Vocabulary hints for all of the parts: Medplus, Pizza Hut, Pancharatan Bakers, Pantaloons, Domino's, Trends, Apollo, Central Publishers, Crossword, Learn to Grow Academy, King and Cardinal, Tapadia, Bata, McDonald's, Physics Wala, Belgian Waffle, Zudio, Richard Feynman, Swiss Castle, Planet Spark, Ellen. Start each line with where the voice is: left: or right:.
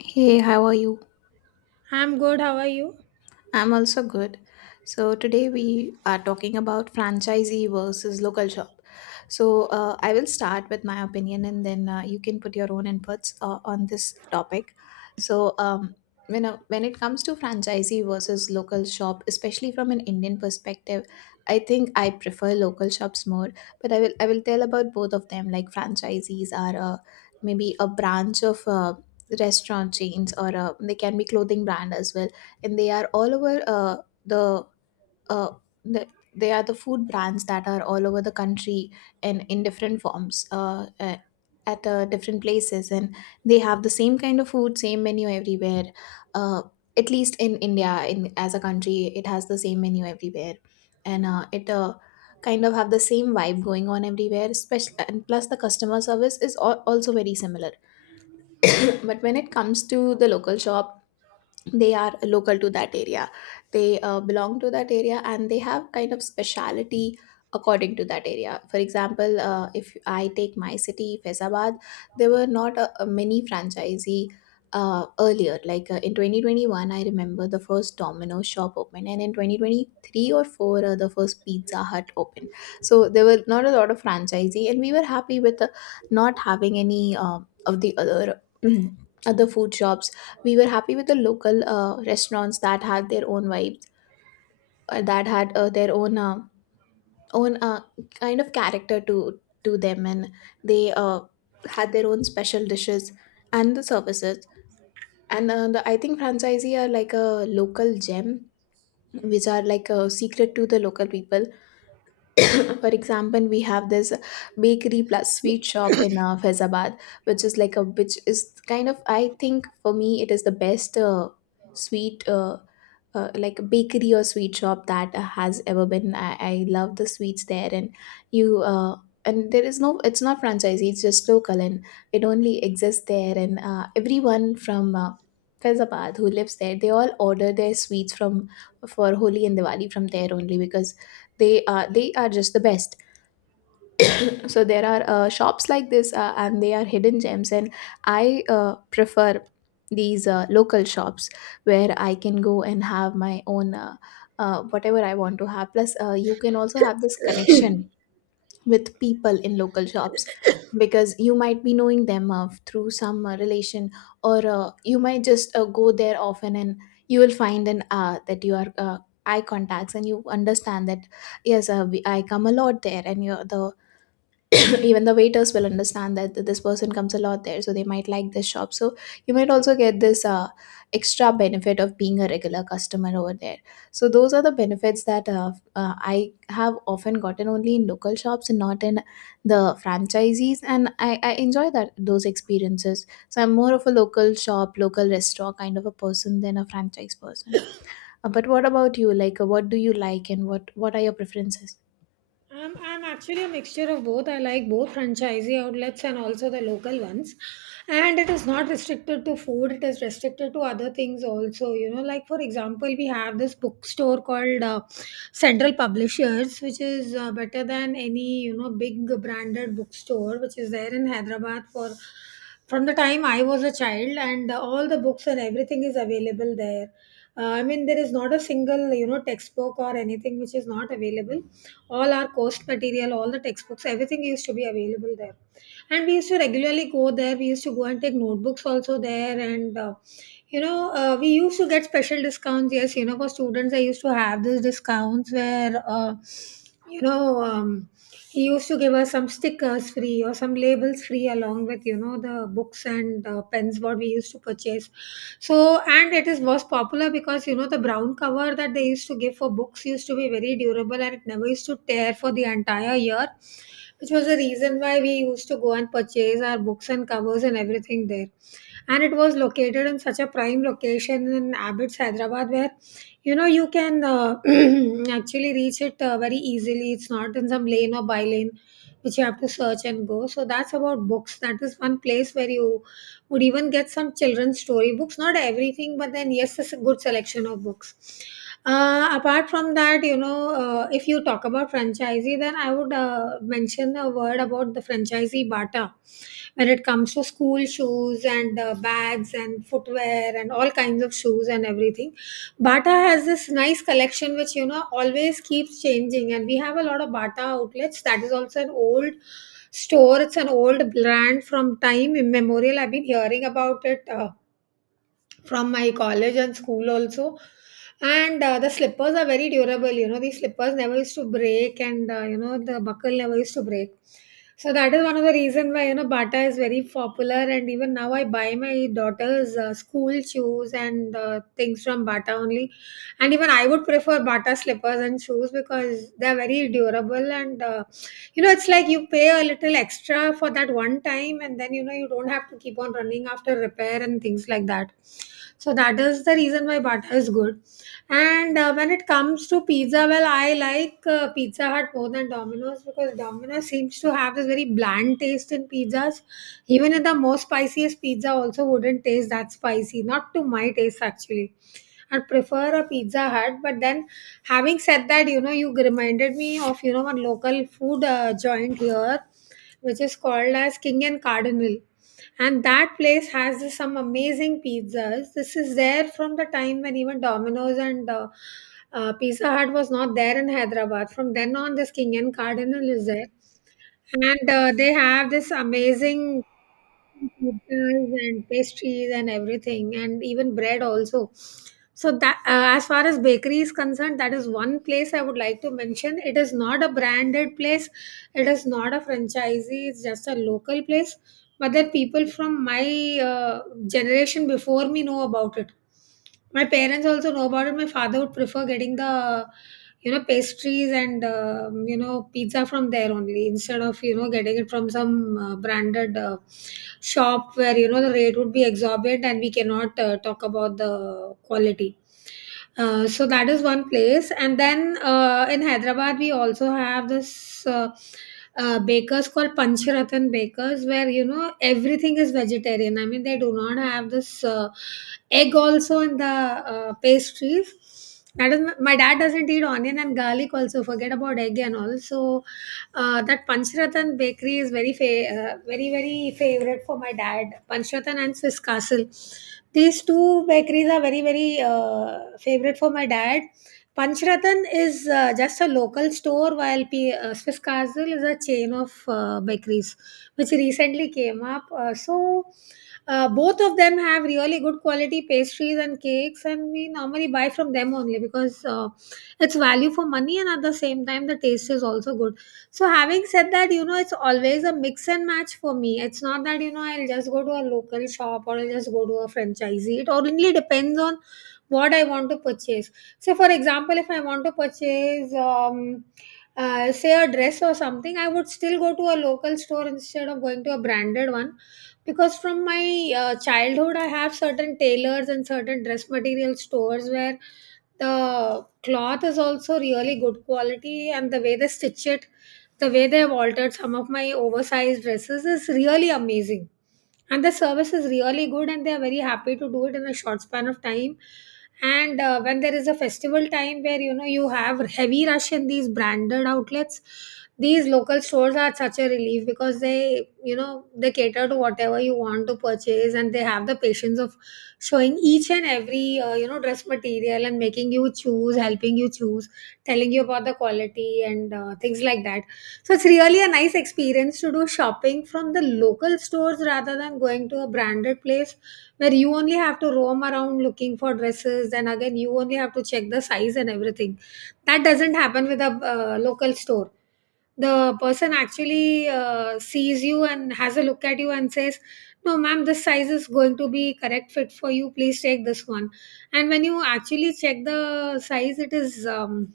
left: Hey, how are you?
right: I'm good. How are you?
left: I'm also good. So today we are talking about franchisee versus local shop. So I will start with my opinion, and then you can put your own inputs on this topic. So when it comes to franchisee versus local shop, especially from an Indian perspective, I think I prefer local shops more. But I will tell about both of them. Like franchisees are maybe a branch of. Restaurant chains or they can be clothing brand as well, and they are all over the, uh, the they are the food brands that are all over the country, and in different forms at different places, and they have the same kind of food, same menu everywhere, uh, at least in India, in as a country it has the same menu everywhere. And it kind of have the same vibe going on everywhere, especially, and plus the customer service is also very similar. But when it comes to the local shop, they are local to that area. They belong to that area, and they have kind of speciality according to that area. For example, if I take my city Faizabad, there were not a many franchisee earlier. Like in 2021 I remember the first Domino shop opened, and in 2023 or 4 the first Pizza Hut opened. So there were not a lot of franchisee, and we were happy with not having any of the other other food shops. We were happy with the local restaurants that had their own vibes, that had their own own uh, kind of character to them. And they had their own special dishes and the services. And I think franchisee are like a local gem, which are like a secret to the local people. For example, we have this bakery plus sweet shop in Faizabad, which is kind of, I think, for me it is the best sweet like bakery or sweet shop that has ever been. I love the sweets there, and you and there is no it's not franchisee, it's just local, and it only exists there. And everyone from Faizabad who lives there, they all order their sweets from for Holi and Diwali from there only, because they are just the best. So there are shops like this, and they are hidden gems, and I prefer these local shops, where I can go and have my own, whatever I want to have. Plus you can also have this connection with people in local shops, because you might be knowing them through some relation, or you might just go there often, and you will find an that you are eye contacts, and you understand that yes, I come a lot there, and you're the even the waiters will understand that this person comes a lot there, so they might like this shop. So you might also get this extra benefit of being a regular customer over there. So those are the benefits that I have often gotten only in local shops and not in the franchisees. And I enjoy that those experiences, so I'm more of a local shop, local restaurant kind of a person than a franchise person. But what about you, like what do you like, and what are your preferences?
right: I'm actually a mixture of both. I like both franchisee outlets and also the local ones. And it is not restricted to food, it is restricted to other things also. You know, like for example, we have this bookstore called Central Publishers, which is better than any, you know, big branded bookstore, which is there in Hyderabad for from the time I was a child, and all the books and everything is available there. I mean, there is not a single you know textbook or anything which is not available. All our course material, all the textbooks, everything used to be available there, and we used to regularly go there. We used to go and take notebooks also there, and we used to get special discounts. Yes, you know for students, I used to have these discounts where you know. Um, he used to give us some stickers free or some labels free along with you know the books and pens what we used to purchase. So and it is was popular because you know the brown cover that they used to give for books used to be very durable and it never used to tear for the entire year, which was the reason why we used to go and purchase our books and covers and everything there, and it was located in such a prime location in Abbots, Hyderabad, where you know you can actually reach it very easily. It's not in some lane or by lane which you have to search and go. So that's about books. That is one place where you would even get some children's story books, not everything, but then yes, it's a good selection of books. Apart from that, you know, if you talk about franchisee, then I would mention a word about the franchisee Bata. When it comes to school shoes and bags and footwear and all kinds of shoes and everything, Bata has this nice collection which you know always keeps changing, and we have a lot of Bata outlets. That is also an old store. It's an old brand from time immemorial. I've been hearing about it from my college and school also. And the slippers are very durable. You know these slippers never used to break, and you know the buckle never used to break. So that is one of the reason why you know Bata is very popular, and even now I buy my daughter's school shoes and things from Bata only, and even I would prefer Bata slippers and shoes because they're very durable. You know, it's like you pay a little extra for that one time and then, you know, you don't have to keep on running after repair and things like that. So that is the reason why Bata is good. And when it comes to pizza, well, I like Pizza Hut more than Domino's because Domino's seems to have this very bland taste in pizzas. Even in the most spiciest pizza, also wouldn't taste that spicy, not to my taste actually. I'd prefer a Pizza Hut, but then having said that, you know, you reminded me of you know one local food joint here, which is called as King and Cardinal, and that place has some amazing pizzas. This is there from the time when even Domino's and Pizza Hut was not there in Hyderabad. From then on, this King and Cardinal is there, and they have this amazing pizzas and pastries and everything and even bread also. So that as far as bakery is concerned, that is one place I would like to mention. It is not a branded place, it is not a franchisee, it's just a local place. But then people from my generation before me know about it, my parents also know about it. My father would prefer getting the you know pastries and you know pizza from there only, instead of you know getting it from some branded shop where you know the rate would be exorbitant and we cannot talk about the quality. So that is one place, and then in Hyderabad we also have this bakers called Pancharatan Bakers, where you know everything is vegetarian. I mean, they do not have this egg also in the pastries. That is, my dad doesn't eat onion and garlic also. Forget about egg and all. So, that Panchratan bakery is very, very favorite for my dad. Panchratan and Swiss Castle. These two bakeries are very, very favorite for my dad. Panchratan is just a local store, while Swiss Castle is a chain of bakeries, which recently came up. Both of them have really good quality pastries and cakes, and we normally buy from them only because it's value for money, and at the same time, the taste is also good. So, having said that, you know, it's always a mix and match for me. It's not that, you know, I'll just go to a local shop or I'll just go to a franchisee. It only depends on what I want to purchase. So, for example, if I want to purchase, say, a dress or something, I would still go to a local store instead of going to a branded one, because from my childhood I have certain tailors and certain dress material stores where the cloth is also really good quality, and the way they stitch it, the way they have altered some of my oversized dresses is really amazing, and the service is really good and they are very happy to do it in a short span of time. And when there is a festival time where you know you have heavy rush in these branded outlets, these local stores are such a relief because they you know they cater to whatever you want to purchase, and they have the patience of showing each and every you know dress material and making you choose, helping you choose, telling you about the quality and things like that. So it's really a nice experience to do shopping from the local stores rather than going to a branded place where you only have to roam around looking for dresses and again you only have to check the size and everything. That doesn't happen with a local store. The person actually sees you and has a look at you and says, no ma'am, this size is going to be correct fit for you, please take this one. And when you actually check the size, it is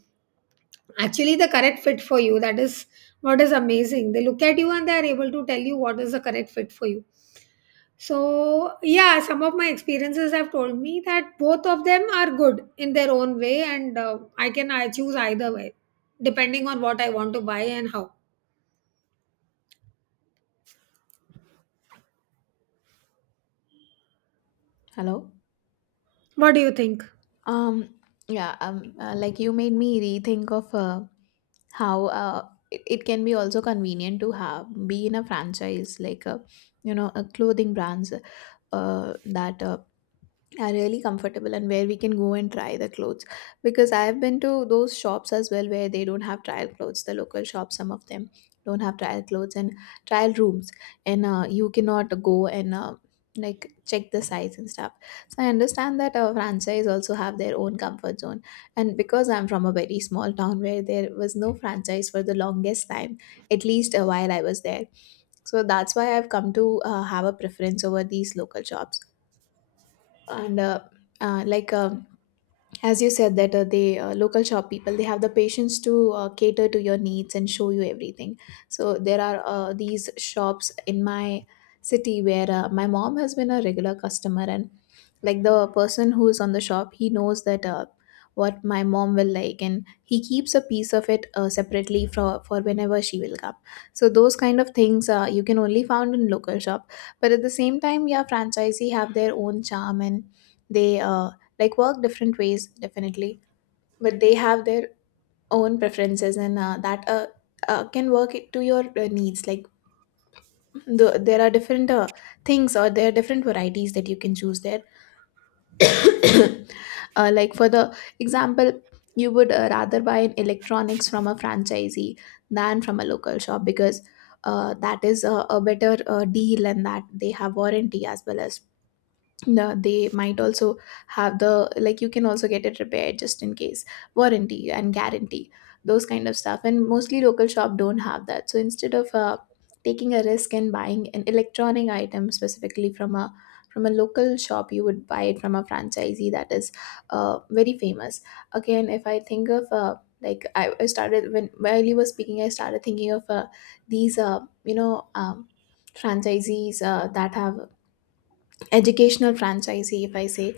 right: actually the correct fit for you. That is what is amazing, they look at you and they are able to tell you what is the correct fit for you. So yeah, some of my experiences have told me that both of them are good in their own way, and I choose either way depending on what I want to buy and how.
left: Hello.
right: What do you think?
left: Um, yeah, like you made me rethink of how it can be also convenient to have be in a franchise, like you know, clothing brands that are really comfortable, and where we can go and try the clothes, because I've been to those shops as well where they don't have trial clothes. The local shops, some of them don't have trial clothes and trial rooms, and you cannot go and like check the size and stuff. So I understand that franchise also have their own comfort zone. And because I'm from a very small town where there was no franchise for the longest time, at least while I was there. So that's why I've come to have a preference over these local shops. And like as you said that the local shop people, they have the patience to cater to your needs and show you everything. So there are these shops in my city where my mom has been a regular customer, and like the person who is on the shop, he knows that what my mom will like, and he keeps a piece of it separately for whenever she will come. So those kind of things you can only found in local shop. But at the same time, yeah, franchisee have their own charm, and they like work different ways, definitely. But they have their own preferences, and that can work it to your needs. Like there are different things, or there are different varieties that you can choose there. Like for the example, you would rather buy an electronics from a franchisee than from a local shop, because that is a better deal, and that they have warranty as well as they might also have the, like you can also get it repaired just in case, warranty and guarantee, those kind of stuff. And mostly local shop don't have that. So instead of taking a risk and buying an electronic item specifically from a local shop, you would buy it from a franchisee that is very famous. Again, if I think of like, I started, when while you were speaking I started thinking of these franchisees that have educational franchisee, if I say.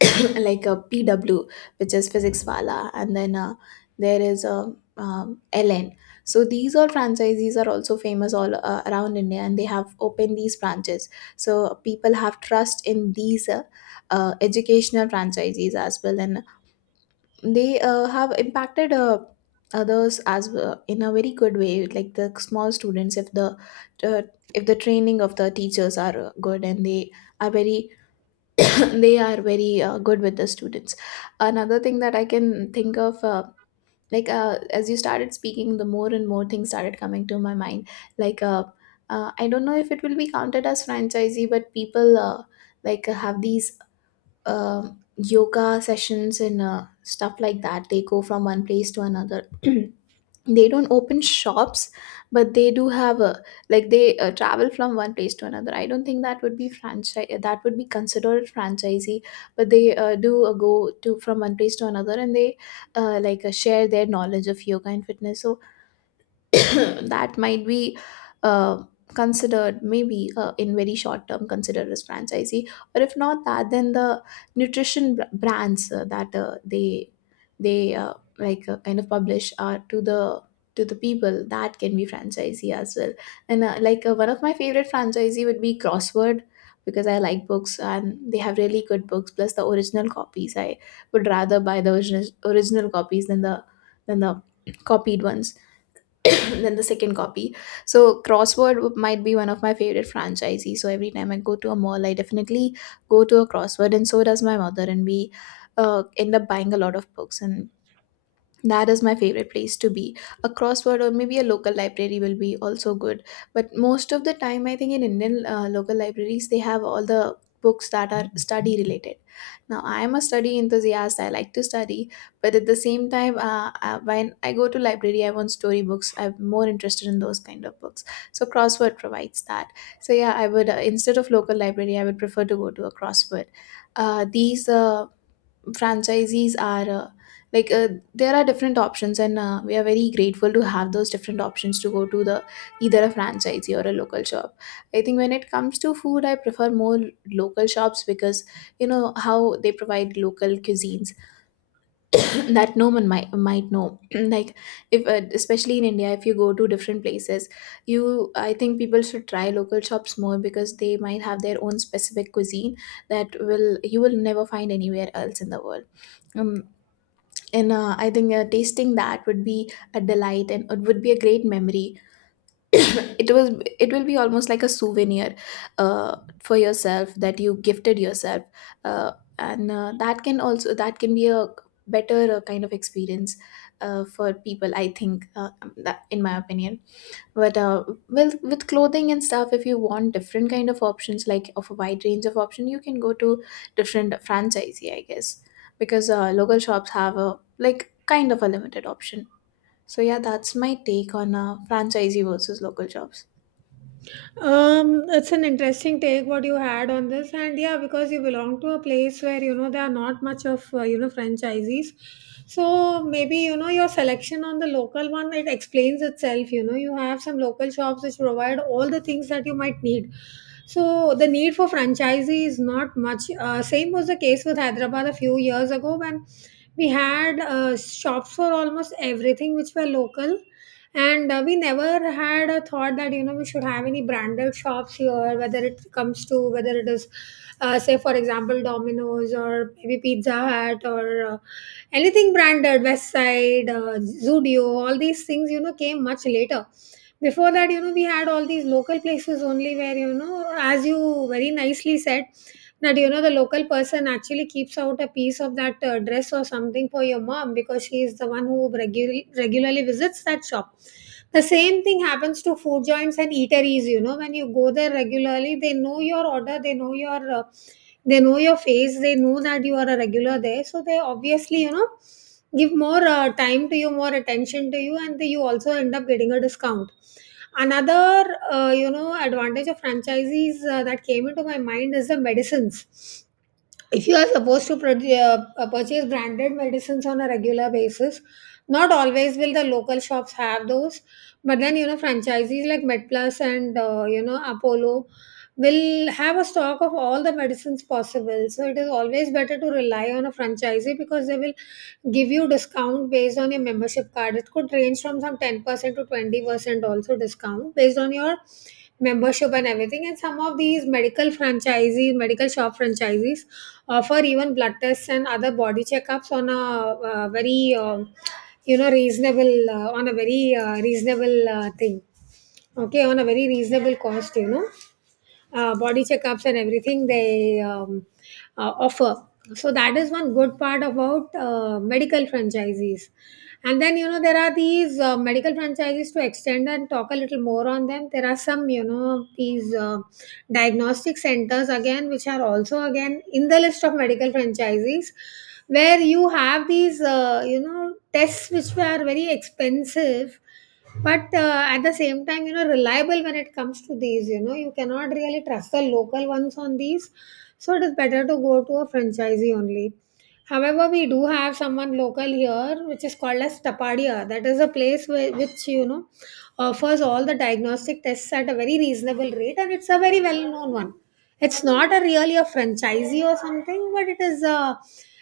left: Like a PW, which is Physics Wala, and then there is a LN. So these all franchisees are also famous all around India, and they have opened these branches. So people have trust in these educational franchisees as well. And they have impacted others as well in a very good way. Like the small students, uh, if the training of the teachers are good, and they are very they are very good with the students. Another thing that I can think of, like, as you started speaking, the more and more things started coming to my mind. Like I don't know if it will be counted as franchisee, but people like have these um yoga sessions and stuff like that. They go from one place to another. They don't open shops, but they do have a, like they travel from one place to another. I don't think that would be franchise, that would be considered franchisee. But they do go to from one place to another, and they like share their knowledge of yoga and fitness. So that might be uh, considered maybe in very short term considered as franchisee. Or if not that, then the nutrition brands that they like kind of publish are to the people, that can be franchisee as well. And like one of my favorite franchisee would be Crossword, because I like books and they have really good books, plus the original copies. I would rather buy the original copies than the than the copied ones, then the second copy. So Crossword might be one of my favorite franchises. So every time I go to a mall, I definitely go to a Crossword, and so does my mother, and we end up buying a lot of books, and that is my favorite place to be. A Crossword, or maybe a local library, will be also good. But most of the time, I think in Indian local libraries, they have all the books that are study related. Now, I am a study enthusiast. I like to study, but at the same time, when I go to library, I want story books. I'm more interested in those kind of books. So Crossword provides that. So yeah, I would, instead of local library, I would prefer to go to a Crossword. These franchisees are like, there are different options and we are very grateful to have those different options to go to the either a franchisee or a local shop. I think when it comes to food, I prefer more local shops because you know how they provide local cuisines that no one might know. Like if especially in India, if you go to different places, you I think people should try local shops more because they might have their own specific cuisine that will you will never find anywhere else in the world. um, and I think tasting that would be a delight and it would be a great memory. it was it will be almost like a souvenir for yourself that you gifted yourself. Uh, and that can be a better kind of experience for people, I think, that, in my opinion. But uh, well with clothing and stuff, if you want different kind of options, like of a wide range of option, you can go to different franchisee, I guess, because local shops have a like kind of a limited option. So yeah, that's my take on franchisee versus local shops.
right: It's an interesting take what you had on this, and yeah, because you belong to a place where you know there are not much of you know franchisees, so maybe you know your selection on the local one, it explains itself. You know, you have some local shops which provide all the things that you might need. So the need for franchisee is not much. Same was the case with Hyderabad a few years ago when we had shops for almost everything which were local, and we never had a thought that you know we should have any branded shops here, whether it comes to whether it is say for example Domino's or maybe Pizza Hut or anything branded, west side Zudio, all these things you know came much later. Before that, you know, we had all these local places only, where you know as you very nicely said that you know, the local person actually keeps out a piece of that dress or something for your mom because she is the one who regularly visits that shop. The same thing happens to food joints and eateries. You know, when you go there regularly, they know your order, they know your face, they know that you are a regular there, so they obviously give more time to you, more attention to you, and you also end up getting a discount. Another advantage of franchisees that came into my mind is the medicines. If you are supposed to purchase branded medicines on a regular basis, not always will the local shops have those, but then you know franchisees like Medplus and you know Apollo will have a stock of all the medicines possible, so it is always better to rely on a franchisee because they will give you discount based on your membership card. It could range from some 10% to 20% also, discount based on your membership and everything. And some of these medical franchisees, medical shop franchisees, offer even blood tests and other body checkups on a very you know reasonable, on a very reasonable thing, okay, on a very reasonable cost, you know, body checkups and everything they offer. So that is one good part about medical franchisees. And then you know there are these medical franchises. To extend and talk a little more on them, there are some you know these diagnostic centers again, which are also again in the list of medical franchises, where you have these you know tests which are very expensive, but at the same time, you know, reliable. When it comes to these, you know, you cannot really trust the local ones on these. So it is better to go to a franchisee only. However, we do have someone local here which is called as Tapadia. That is a place where, which you know offers all the diagnostic tests at a very reasonable rate, and it's a very well-known one. It's not a really a franchisee or something, but it is a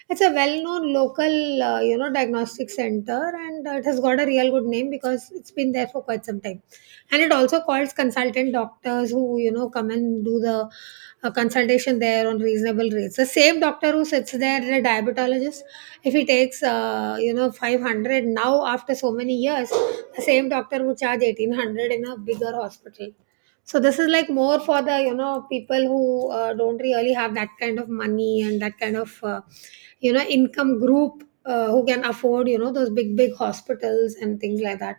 right: it's a well-known local you know diagnostic center, and it has got a real good name because it's been there for quite some time. And it also calls consultant doctors who you know come and do the a consultation there on reasonable rates. The same doctor who sits there, the diabetologist, if he takes you know 500 now after so many years, the same doctor would charge 1800 in a bigger hospital. So this is like more for the you know people who don't really have that kind of money and that kind of you know income group, who can afford you know those big big hospitals and things like that.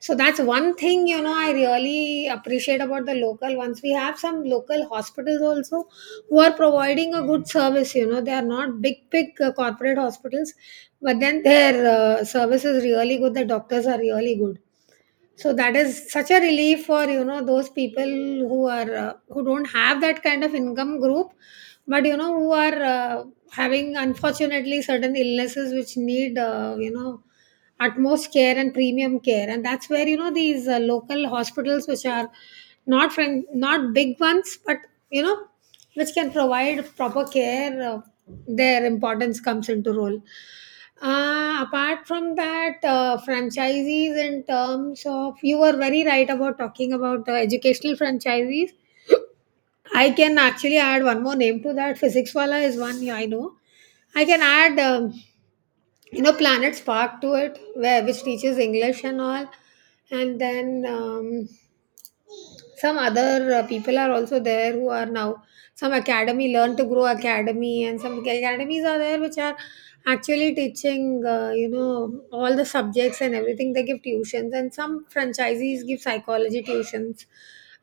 right: So that's one thing you know I really appreciate about the local ones. We have some local hospitals also who are providing a good service. You know they are not big big corporate hospitals, but then their service is really good. The doctors are really good, so that is such a relief for you know those people who are who don't have that kind of income group, but you know who are having unfortunately certain illnesses which need you know utmost care and premium care. And that's where you know these local hospitals which are not friend, not big ones, but you know which can provide proper care, their importance comes into role. Apart from that, franchisees in terms of, you were very right about talking about the educational franchisees. I can actually add one more name to that. Physics Wala is one, yeah, I know. I can add you know Planet Spark to it, where which teaches English and all, and then some other people are also there who are now some academy, Learn to Grow academy, and some academies are there which are actually teaching you know all the subjects and everything. They give tuitions, and some franchisees give psychology tuitions,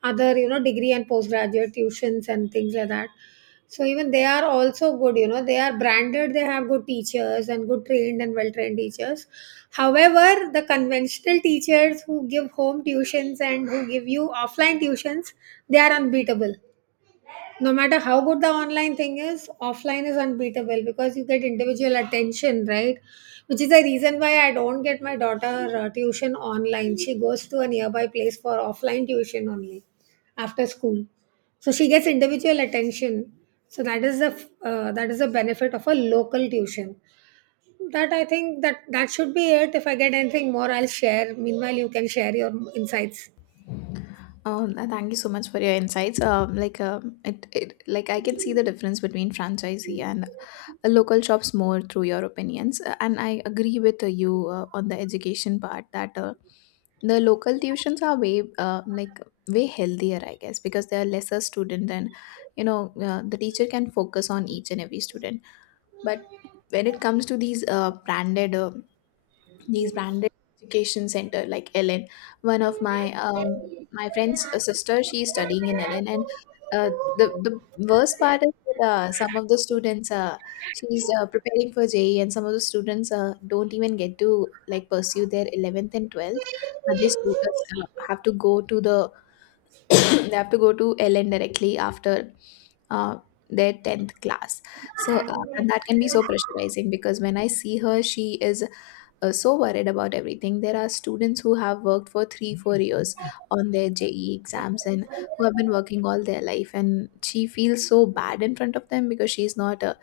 right: other you know degree and postgraduate tuitions and things like that. So even they are also good, you know, they are branded, they have good teachers and good trained and well trained teachers. However, the conventional teachers who give home tuitions and who give you offline tuitions, they are unbeatable. No matter how good the online thing is, offline is unbeatable because you get individual attention, right? Which is the reason why I don't get my daughter tuition online. She goes to a nearby place for offline tuition only after school, so she gets individual attention. So that is that is the benefit of a local tuition. That I think that should be it. If I get anything more, I'll share. Meanwhile, you can share your insights.
left: Oh, thank you so much for your insights. Like, like, I can see the difference between franchisee and local shops more through your opinions. And I agree with you on the education part that the local tuitions are way way healthier, I guess, because there are lesser student and the teacher can focus on each and every student. But when it comes to these branded education center like Ellen. One of my friend's sister, she's studying in Ellen, and the worst part is that some of the students she's preparing for JE, and some of the students don't even get to like pursue their eleventh and twelfth, but they students have to go to the they have to go to Ellen directly after uh, their 10th class. So and that can be so pressurizing, because when I see her, she is so worried about everything. There are students who have worked for three, 4 years on their JE exams and who have been working all their life. And she feels so bad in front of them because she's not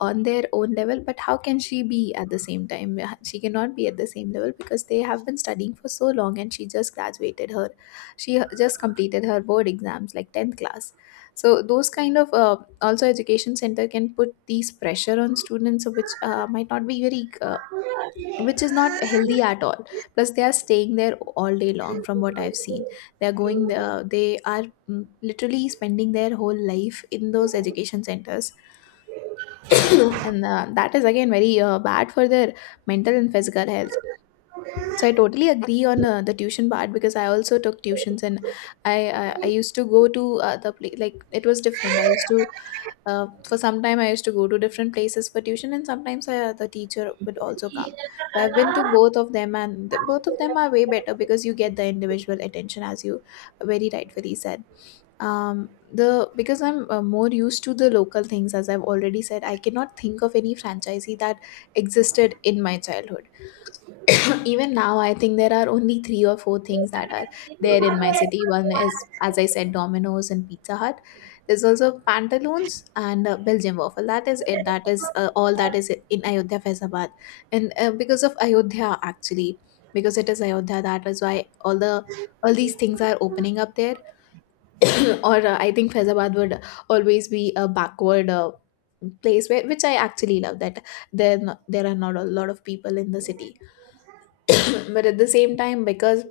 left: on their own level. But how can she be at the same time? She cannot be at the same level because they have been studying for so long and she just graduated her. She just completed her board exams, like 10th class. So those kind of also education center can put these pressure on students, which might not be very which is not healthy at all. Plus they are staying there all day long. From what I've seen, they are going there, they are, literally spending their whole life in those education centers. And that is again very bad for their mental and physical health. So I totally agree on the tuition part because I also took tuitions. And I I used to go to the place, like it was different. I used to, for some time, I used to go to different places for tuition, and sometimes the teacher would also come. So I've been to both of them and both of them are way better because you get the individual attention, as you very rightfully said. The Because I'm more used to the local things, as I've already said, I cannot think of any franchisee that existed in my childhood. Even now, I think there are only three or four things that are there in my city. One is, as I said, Domino's and Pizza Hut. There's also Pantaloons and Belgian Waffle. That is it. That is all that is in Ayodhya Faizabad. And because of Ayodhya actually, because it is Ayodhya, that is why all the all these things are opening up there. Or I think Faizabad would always be a backward place where, which I actually love that. Then there are not a lot of people in the city. But at the same time, because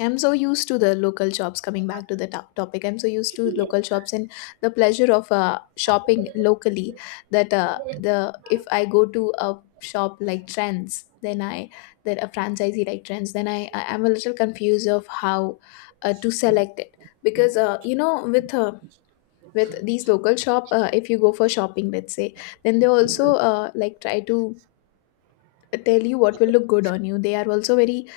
left: I'm so used to the local shops, coming back to the topic, I'm so used to local shops and the pleasure of shopping locally, that the if I go to a shop like Trends, then I that a franchisee like Trends, then I'm a little confused of how to select it, because you know, with uh, with these local shop, if you go for shopping, let's say, then they also like try to tell you what will look good on you. They are also very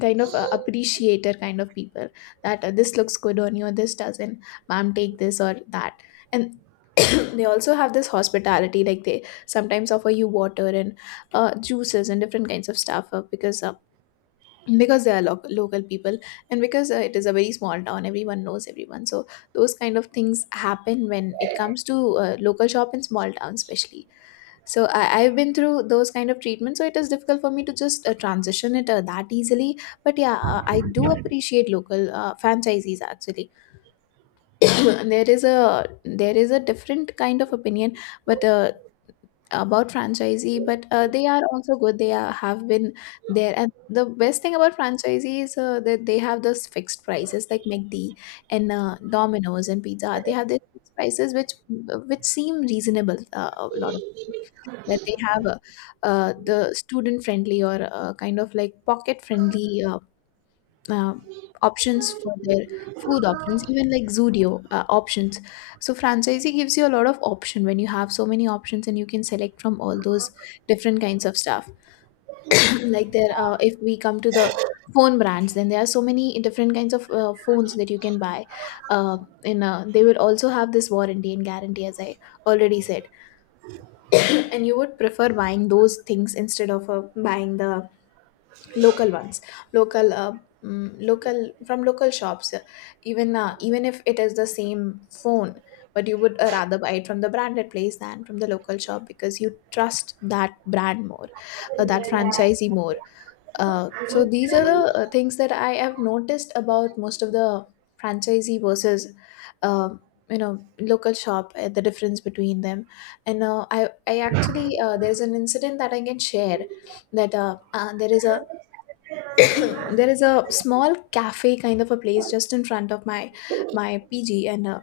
left: kind of appreciator kind of people, that this looks good on you or this doesn't, ma'am, take this or that. And they also have this hospitality, like they sometimes offer you water and juices and different kinds of stuff, because they are local people, and because it is a very small town, everyone knows everyone. So those kind of things happen when it comes to local shop in small towns especially. So I've been through those kind of treatments, so it is difficult for me to just transition it that easily. But yeah, I do appreciate local franchisees actually. There is a different kind of opinion, but about franchisee, but they are also good. They are, have been there. And the best thing about franchisee is that they have those fixed prices, like McD and Domino's and Pizza Hut. They have these fixed prices which seem reasonable. A lot of that They have the student friendly or kind of like pocket friendly uh, options for their food options, even like Zudio options. So franchisee gives you a lot of option. When you have so many options, and you can select from all those different kinds of stuff. Like there if we come to the phone brands, then there are so many different kinds of phones that you can buy. Uh, and uh, they will also have this warranty and guarantee, as I already said. And you would prefer buying those things instead of buying the local ones, local uh, local, from local shops. Even even if it is the same phone, but you would rather buy it from the branded place than from the local shop because you trust that brand more, that franchisee more. So these are the things that I have noticed about most of the franchisee versus, um, you know, local shop. The difference between them. And I actually, there is an incident that I can share, that there is a there is a small cafe kind of a place just in front of my PG. And uh,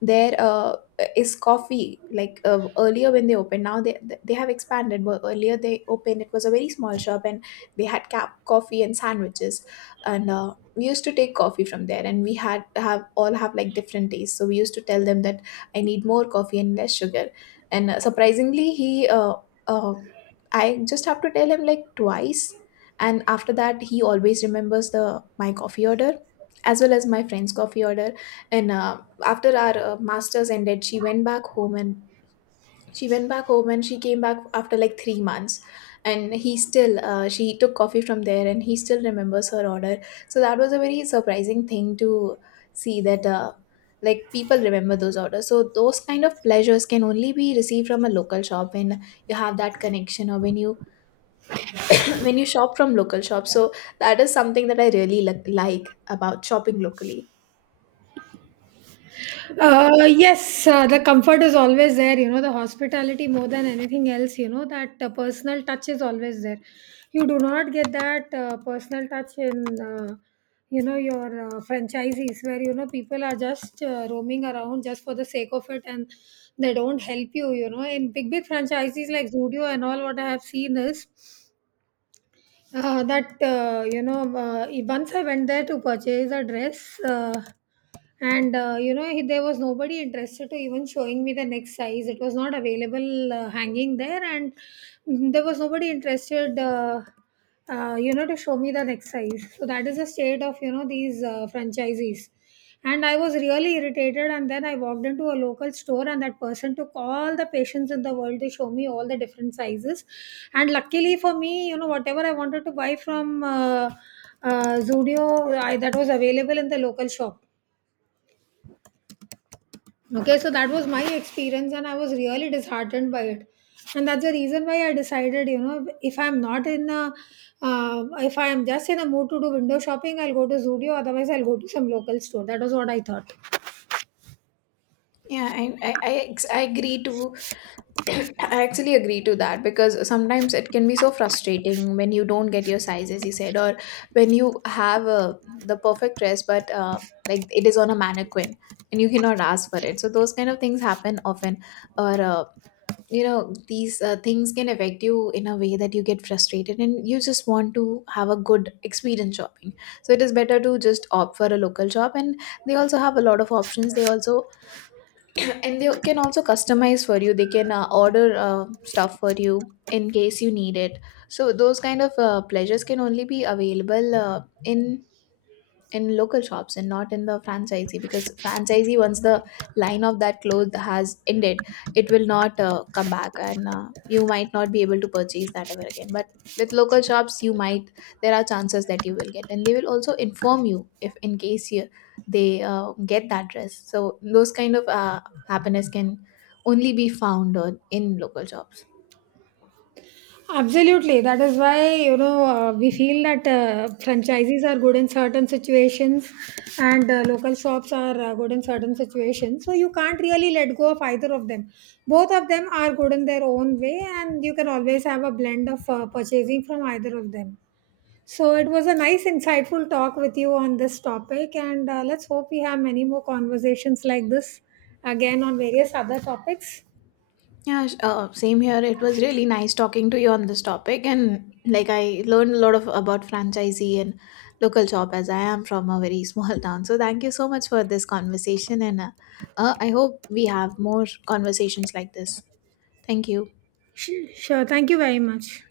left: there uh, is coffee. Like earlier when they opened, now they have expanded, but earlier they opened, it was a very small shop and they had coffee and sandwiches. And we used to take coffee from there, and we had have all have like different tastes, so we used to tell them that I need more coffee and less sugar. And surprisingly he uh, I just have to tell him like twice, and after that he always remembers the my coffee order, as well as my friend's coffee order. And after our masters ended, she went back home and she came back after like 3 months. And he still she took coffee from there, and he still remembers her order. So that was a very surprising thing to see, that like, people remember those orders. So those kind of pleasures can only be received from a local shop, when you have that connection or when you when you shop from local shops. So that is something that I really like about shopping locally.
right: Yes, the comfort is always there, you know, the hospitality more than anything else, you know, that personal touch is always there. You do not get that personal touch in, you know, your franchises where, you know, people are just roaming around just for the sake of it, and they don't help you, you know. In big, big franchises like Zudio and all, what I have seen is that you know, once I went there to purchase a dress, and you know, there was nobody interested to even showing me the next size. It was not available hanging there, and there was nobody interested, you know, to show me the next size. So that is the state of you know these franchisees. And I was really irritated. And then I walked into a local store, and that person took all the patience in the world to show me all the different sizes. And luckily for me, you know, whatever I wanted to buy from Zudio, that was available in the local shop. Okay, so that was my experience, and I was really disheartened by it. And that's the reason why I decided, you know, if I'm not in a, if I'm just in a mood to do window shopping, I'll go to Zudio. Otherwise, I'll go to some local store. That was what I thought.
left: Yeah, I, ex- I agree to I actually agree to that because sometimes it can be so frustrating when you don't get your size, as you said, or when you have the perfect dress, but like it is on a mannequin and you cannot ask for it. So those kind of things happen often, or you know, these things can affect you in a way that you get frustrated and you just want to have a good experience shopping. So it is better to just opt for a local shop, and they also have a lot of options. They also and they can also customize for you they can order stuff for you in case you need it so those kind of pleasures can only be available in local shops and not in the franchisee because franchisee once the line of that cloth has ended it will not come back and you might not be able to purchase that ever again but with local shops you might there are chances that you will get and they will also inform you if in case you they get that dress so those kind of happiness can only be found on, in local shops
right: Absolutely. That is why, you know, we feel that franchisees are good in certain situations and local shops are good in certain situations. So you can't really let go of either of them. Both of them are good in their own way, and you can always have a blend of purchasing from either of them. So it was a nice, insightful talk with you on this topic, and let's hope we have many more conversations like this again on various other topics.
left: Yeah, same here. It was really nice talking to you on this topic, and like, I learned a lot of about franchisee and local shop, as I am from a very small town. So thank you so much for this conversation, and I hope we have more conversations like this. Thank you.
right: Sure. Sure. Thank you very much.